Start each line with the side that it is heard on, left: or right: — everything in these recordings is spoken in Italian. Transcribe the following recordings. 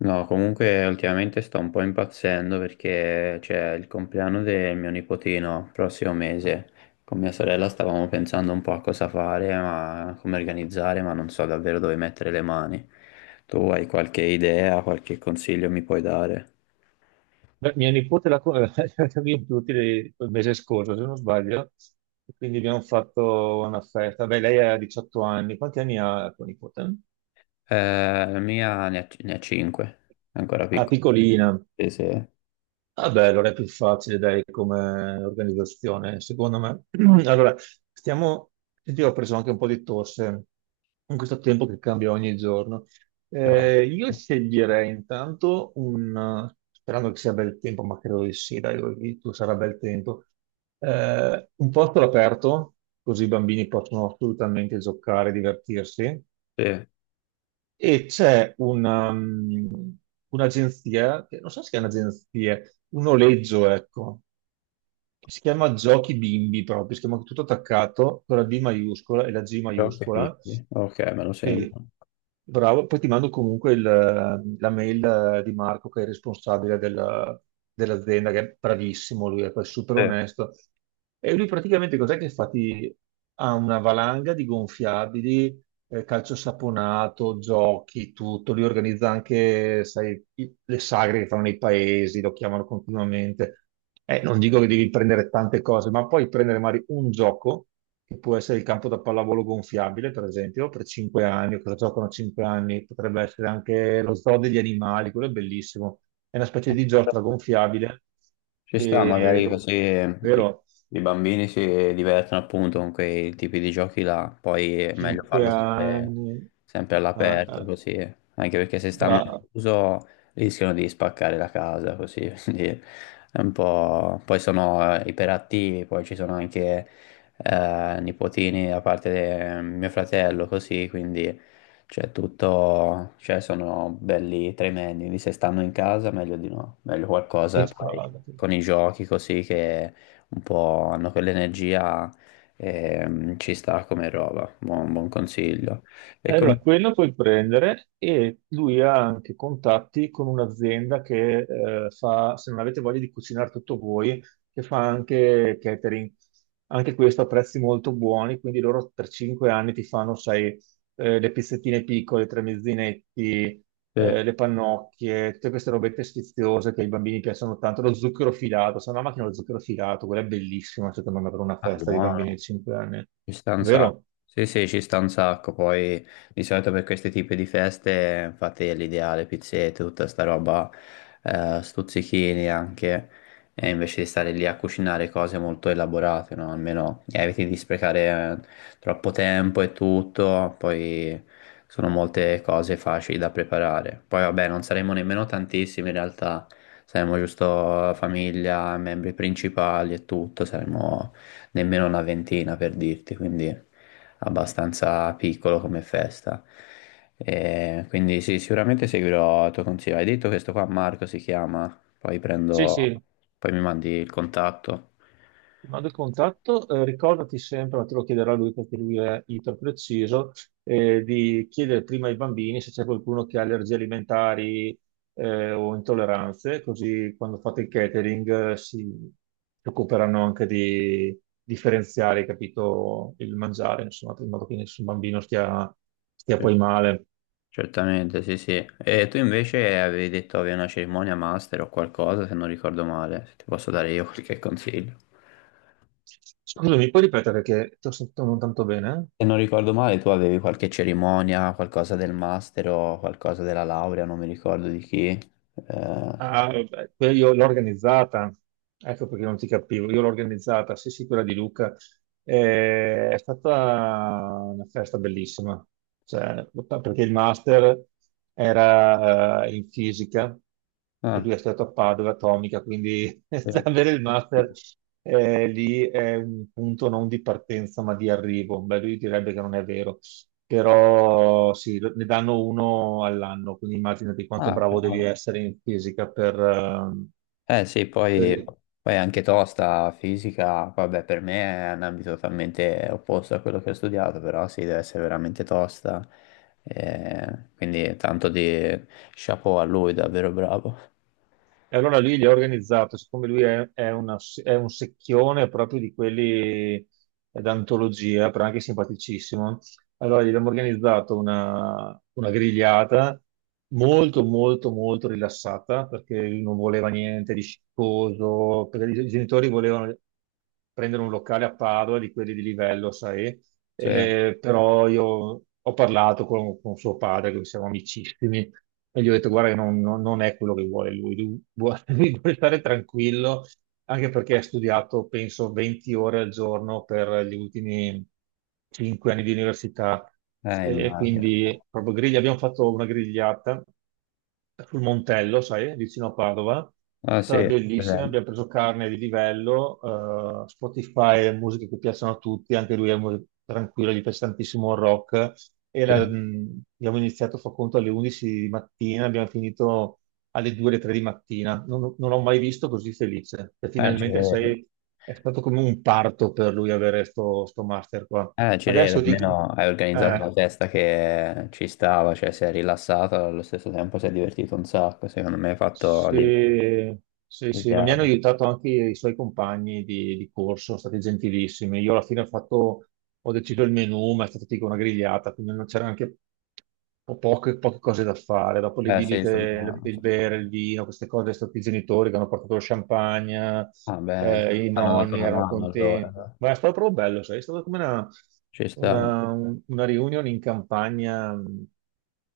left: No, comunque ultimamente sto un po' impazzendo perché c'è il compleanno del mio nipotino prossimo mese. Con mia sorella stavamo pensando un po' a cosa fare, ma come organizzare, ma non so davvero dove mettere le mani. Tu hai qualche idea, qualche consiglio mi puoi dare?
right: Beh, mia nipote l'ha compiuti il mese scorso, se non sbaglio, e quindi abbiamo fatto una festa. Beh, lei ha 18 anni. Quanti anni ha tua nipote?
left: La mia ne ha, ne ha 5, ancora
right: Ah,
left: piccola.
right: piccolina.
left: Sì, sì.
right: Vabbè, allora è più facile, dai, come organizzazione, secondo me. Allora, stiamo... Senti, io ho preso anche un po' di tosse in questo tempo che cambia ogni giorno.
left: Però-
right: Io sceglierei intanto sperando che sia bel tempo, ma credo di sì, dai, oggi tu sarà bel tempo. Un posto all'aperto, così i bambini possono assolutamente giocare, divertirsi
left: sì.
right: e c'è un'agenzia, che non so se è un'agenzia, un noleggio, ecco, che si chiama Giochi Bimbi proprio, si chiama tutto attaccato con la B maiuscola e la G
left: Però che
right: maiuscola.
left: dici? Ok, me lo segno.
right: Sì, bravo, poi ti mando comunque la mail di Marco che è il responsabile dell'azienda, che è bravissimo lui, è poi super
left: Sì.
right: onesto. E lui praticamente cos'è che fa? Ha una valanga di gonfiabili, calcio saponato, giochi, tutto, li organizza anche, sai, le sagre che fanno nei paesi, lo chiamano continuamente. Non dico che devi prendere tante cose, ma puoi prendere magari un gioco, che può essere il campo da pallavolo gonfiabile, per esempio, per 5 anni, o cosa giocano a 5 anni, potrebbe essere anche lo zoo degli animali, quello è bellissimo. È una specie di giostra gonfiabile,
left: Ci sta,
right: e-
left: magari così i
right: vero?
left: bambini si divertono appunto con quei tipi di giochi là, poi è meglio
right: 5
left: farlo sempre,
right: anni,
left: sempre
right: ah,
left: all'aperto
right: ah,
left: così, anche perché se stanno al
right: bra-
left: chiuso rischiano di spaccare la casa così, quindi è un po'... Poi sono iperattivi, poi ci sono anche nipotini da parte di mio fratello così, quindi c'è tutto, cioè sono belli tremendi, quindi se stanno in casa meglio di no, meglio qualcosa poi
right: esatto.
left: con i giochi così che un po' hanno quell'energia ci sta come roba, buon consiglio. E come...
right: Allora, quello puoi prendere e lui ha anche contatti con un'azienda che fa, se non avete voglia di cucinare tutto voi, che fa anche catering. Anche questo a prezzi molto buoni, quindi loro per 5 anni ti fanno, sai, le pizzettine piccole, tre mezzinetti,
left: eh,
right: le pannocchie, tutte queste robette sfiziose che ai bambini piacciono tanto, lo zucchero filato, se no, la macchina dello zucchero filato, quella è bellissima secondo me per una
left: ah,
right: festa di bambini di
left: buono.
right: 5 anni,
left: Ci sta un sacco.
right: vero?
left: Sì, sì, ci sta un sacco. Poi di solito per questi tipi di feste, infatti, è l'ideale, pizzette, tutta sta roba, stuzzichini anche. E invece di stare lì a cucinare cose molto elaborate, no? Almeno eviti di sprecare troppo tempo e tutto. Poi sono molte cose facili da preparare. Poi, vabbè, non saremo nemmeno tantissimi in realtà. Saremo giusto famiglia, membri principali e tutto. Saremo nemmeno una ventina per dirti, quindi abbastanza piccolo come festa. E quindi sì, sicuramente seguirò il tuo consiglio. Hai detto che questo qua Marco si chiama, poi
right: Sì,
left: prendo,
right: sì.
left: poi mi mandi il contatto.
right: Ti mando il contatto, ricordati sempre, ma te lo chiederà lui perché lui è iperpreciso, di chiedere prima ai bambini se c'è qualcuno che ha allergie alimentari o intolleranze, così quando fate il catering si occuperanno anche di differenziare, capito, il mangiare, insomma, in modo che nessun bambino stia
left: Cer-
right: poi male.
left: Certamente, sì, sì. E tu invece avevi detto avevi una cerimonia master o qualcosa, se non ricordo male, se ti posso dare io qualche consiglio.
right: Scusami, puoi ripetere che ti ho sentito non tanto bene?
left: Se non ricordo male, tu avevi qualche cerimonia, qualcosa del master o qualcosa della laurea, non mi ricordo di chi. Eh,
right: Ah, vabbè, io l'ho organizzata, ecco perché non ti capivo, io l'ho organizzata, sì sì, quella di Luca. È stata una festa bellissima. Cioè, Perché il master era in fisica e
left: Ah,
right: lui è stato a Padova Atomica, quindi
left: sì.
right: avere il master lì è un punto non di partenza ma di arrivo. Beh, lui direbbe che non è vero, però sì, ne danno uno all'anno, quindi immaginati quanto
left: Ah,
right: bravo devi
left: cavolo.
right: essere in fisica
left: Eh sì, poi,
right: per-
left: poi anche tosta, fisica, vabbè, per me è un ambito totalmente opposto a quello che ho studiato, però sì, deve essere veramente tosta. Quindi tanto di chapeau a lui, davvero bravo.
right: E allora lui gli ha organizzato, siccome è un secchione proprio di quelli d'antologia, però anche simpaticissimo, allora gli abbiamo organizzato una grigliata molto, molto, molto rilassata, perché lui non voleva niente di sciccoso, perché i genitori volevano prendere un locale a Padova di quelli di livello, sai?
left: Sì,
right: Però io ho parlato con suo padre, che siamo amicissimi, e gli ho detto: Guarda, che non è quello che vuole lui. Lui vuole stare tranquillo anche perché ha studiato, penso, 20 ore al giorno per gli ultimi 5 anni di università e
left: immagino.
right: quindi proprio griglia. Abbiamo fatto una grigliata sul Montello, sai, vicino a Padova. È
left: Ah sì,
right: stata
left: per
right: bellissima,
left: esempio,
right: abbiamo preso carne di livello, Spotify, musiche che piacciono a tutti, anche lui è molto tranquillo, gli piace tantissimo il rock.
left: sì.
right: Abbiamo iniziato, fa conto, alle 11 di mattina, abbiamo finito alle 2 o 3 di mattina. Non l'ho mai visto così felice.
left: Ci credo.
right: È stato come un parto per lui avere sto master qua.
left: Ci credo,
right: Adesso di,
left: almeno hai organizzato la
right: eh,
left: testa che ci stava, cioè si è rilassata, allo stesso tempo si è divertito un sacco, secondo me hai fatto l'idea.
right: Sì, sì, sì, ma mi hanno
left: Ideale.
right: aiutato anche i suoi compagni di corso, sono stati gentilissimi. Io alla fine ho fatto, Ho deciso il menù, ma è stata tipo una grigliata, quindi non c'era anche poche cose da fare. Dopo le
left: Beh, sì,
right: bibite,
left: insomma,
right: il bere, il vino, queste cose, sono stati i genitori che hanno portato lo champagne,
left: ah, beh,
right: i
left: hanno dato
right: nonni
left: una
right: erano
left: mano allora,
right: contenti.
left: dai.
right: Ma è stato proprio bello, sai, è stata come
left: Ci sta.
right: una reunion in campagna.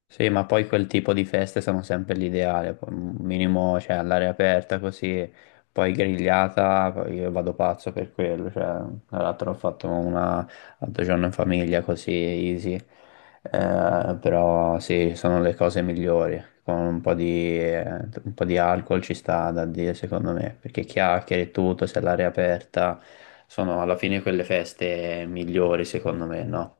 left: Sì, ma poi quel tipo di feste sono sempre l'ideale, poi un minimo, cioè, all'aria aperta così, poi grigliata, poi io vado pazzo per quello, cioè, tra l'altro ho fatto una l'altro giorno in famiglia così, easy. Però sì, sono le cose migliori, con un po' di alcol ci sta da dire secondo me, perché chiacchiere e tutto, se all'aria aperta, sono alla fine quelle feste migliori secondo me, no?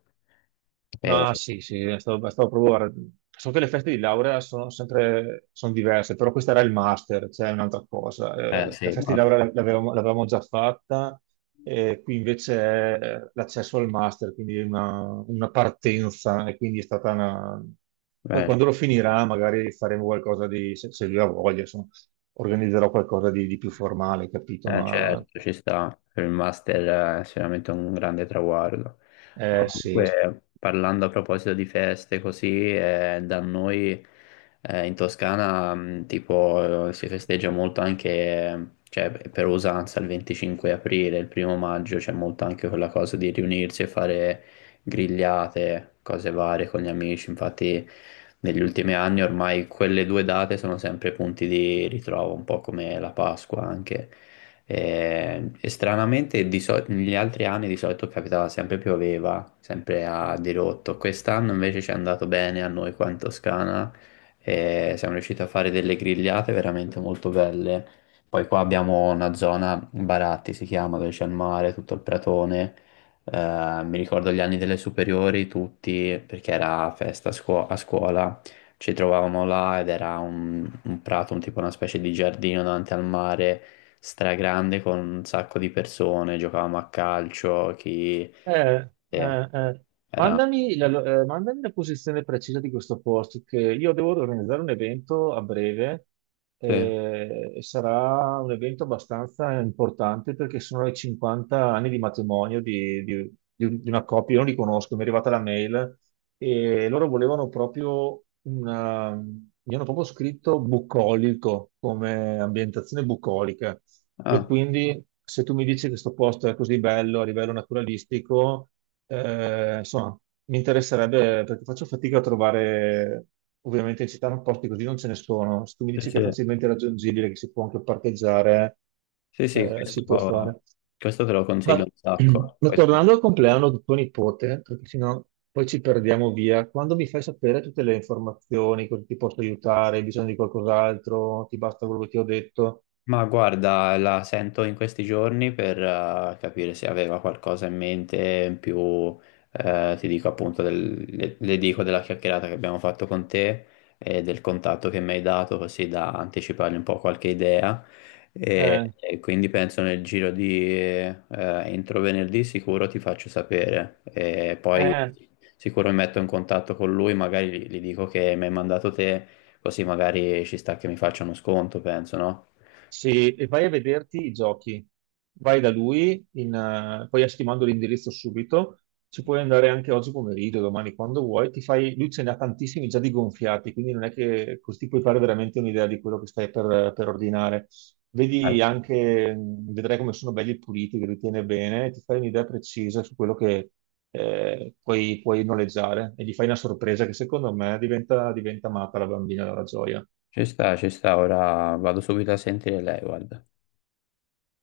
left: E-
right: Ma sì, sì, è stato proprio... Guarda, so che le feste di laurea sono diverse, però questo era il master, cioè è un'altra cosa.
left: eh
right: La
left: sì,
right: festa
left: ma...
right: di laurea l'avevamo già fatta, e qui invece è l'accesso al master, quindi è una partenza, e quindi è stata una... Poi
left: eh,
right: quando lo finirà magari faremo qualcosa di... se, se lui ha voglia, insomma, organizzerò qualcosa di più formale, capito?
left: eh, certo, ci sta, per il master è sicuramente un grande traguardo. Ma
right: Eh, sì,
left: comunque, parlando a proposito di feste così, da noi in Toscana tipo si festeggia molto anche, cioè per usanza il 25 aprile, il primo maggio c'è molto anche quella cosa di riunirsi e fare grigliate, cose varie con gli amici, infatti negli ultimi anni ormai quelle due date sono sempre punti di ritrovo, un po' come la Pasqua anche. E stranamente di negli altri anni di solito capitava sempre pioveva, sempre a dirotto. Quest'anno invece ci è andato bene a noi qua in Toscana e siamo riusciti a fare delle grigliate veramente molto belle. Poi qua abbiamo una zona, Baratti si chiama, dove c'è il mare, tutto il pratone. Mi ricordo gli anni delle superiori, tutti, perché era festa a a scuola, ci trovavamo là ed era un prato, un tipo una specie di giardino davanti al mare stragrande con un sacco di persone, giocavamo a calcio, chi...
right: Eh,
left: eh,
right: eh, eh.
left: era...
right: Mandami mandami la posizione precisa di questo posto, che io devo organizzare un evento a breve
left: Sì.
right: e sarà un evento abbastanza importante perché sono i 50 anni di matrimonio di una coppia, io non li conosco, mi è arrivata la mail e loro volevano proprio una, mi hanno proprio scritto bucolico come ambientazione bucolica. E
left: Ah,
right: quindi se tu mi dici che questo posto è così bello a livello naturalistico, insomma, mi interesserebbe perché faccio fatica a trovare, ovviamente in città posti così non ce ne sono. Se tu mi
left: sì,
right: dici che è
left: sì,
right: facilmente raggiungibile, che si può anche parcheggiare,
left: sì, sì,
right: si può
left: questo,
right: fare.
left: questo te lo consiglio
right: Ma,
left: un sacco.
right: ma
left: Poi-
right: tornando al compleanno di tuo nipote, perché sennò poi ci perdiamo via, quando mi fai sapere tutte le informazioni, cosa ti posso aiutare, hai bisogno di qualcos'altro, ti basta quello che ti ho detto?
left: ma guarda, la sento in questi giorni per capire se aveva qualcosa in mente in più, ti dico appunto, le dico della chiacchierata che abbiamo fatto con te e del contatto che mi hai dato, così da anticipargli un po' qualche idea.
right: Eh,
left: E quindi penso nel giro di entro venerdì sicuro ti faccio sapere. E poi
right: eh,
left: sicuro mi metto in contatto con lui, magari gli, gli dico che mi hai mandato te, così magari ci sta che mi faccia uno sconto, penso, no?
right: Sì, e vai a vederti i giochi. Vai da lui, poi adesso ti mando l'indirizzo subito. Ci puoi andare anche oggi pomeriggio, domani, quando vuoi. Lui ce ne ha tantissimi già di gonfiati, quindi non è che così puoi fare veramente un'idea di quello che stai per ordinare. Vedi anche, vedrai come sono belli e puliti, che li tiene bene, e ti fai un'idea precisa su quello che puoi noleggiare e gli fai una sorpresa che secondo me diventa matta la bambina dalla gioia.
left: Ci sta, ora vado subito a sentire lei, guarda.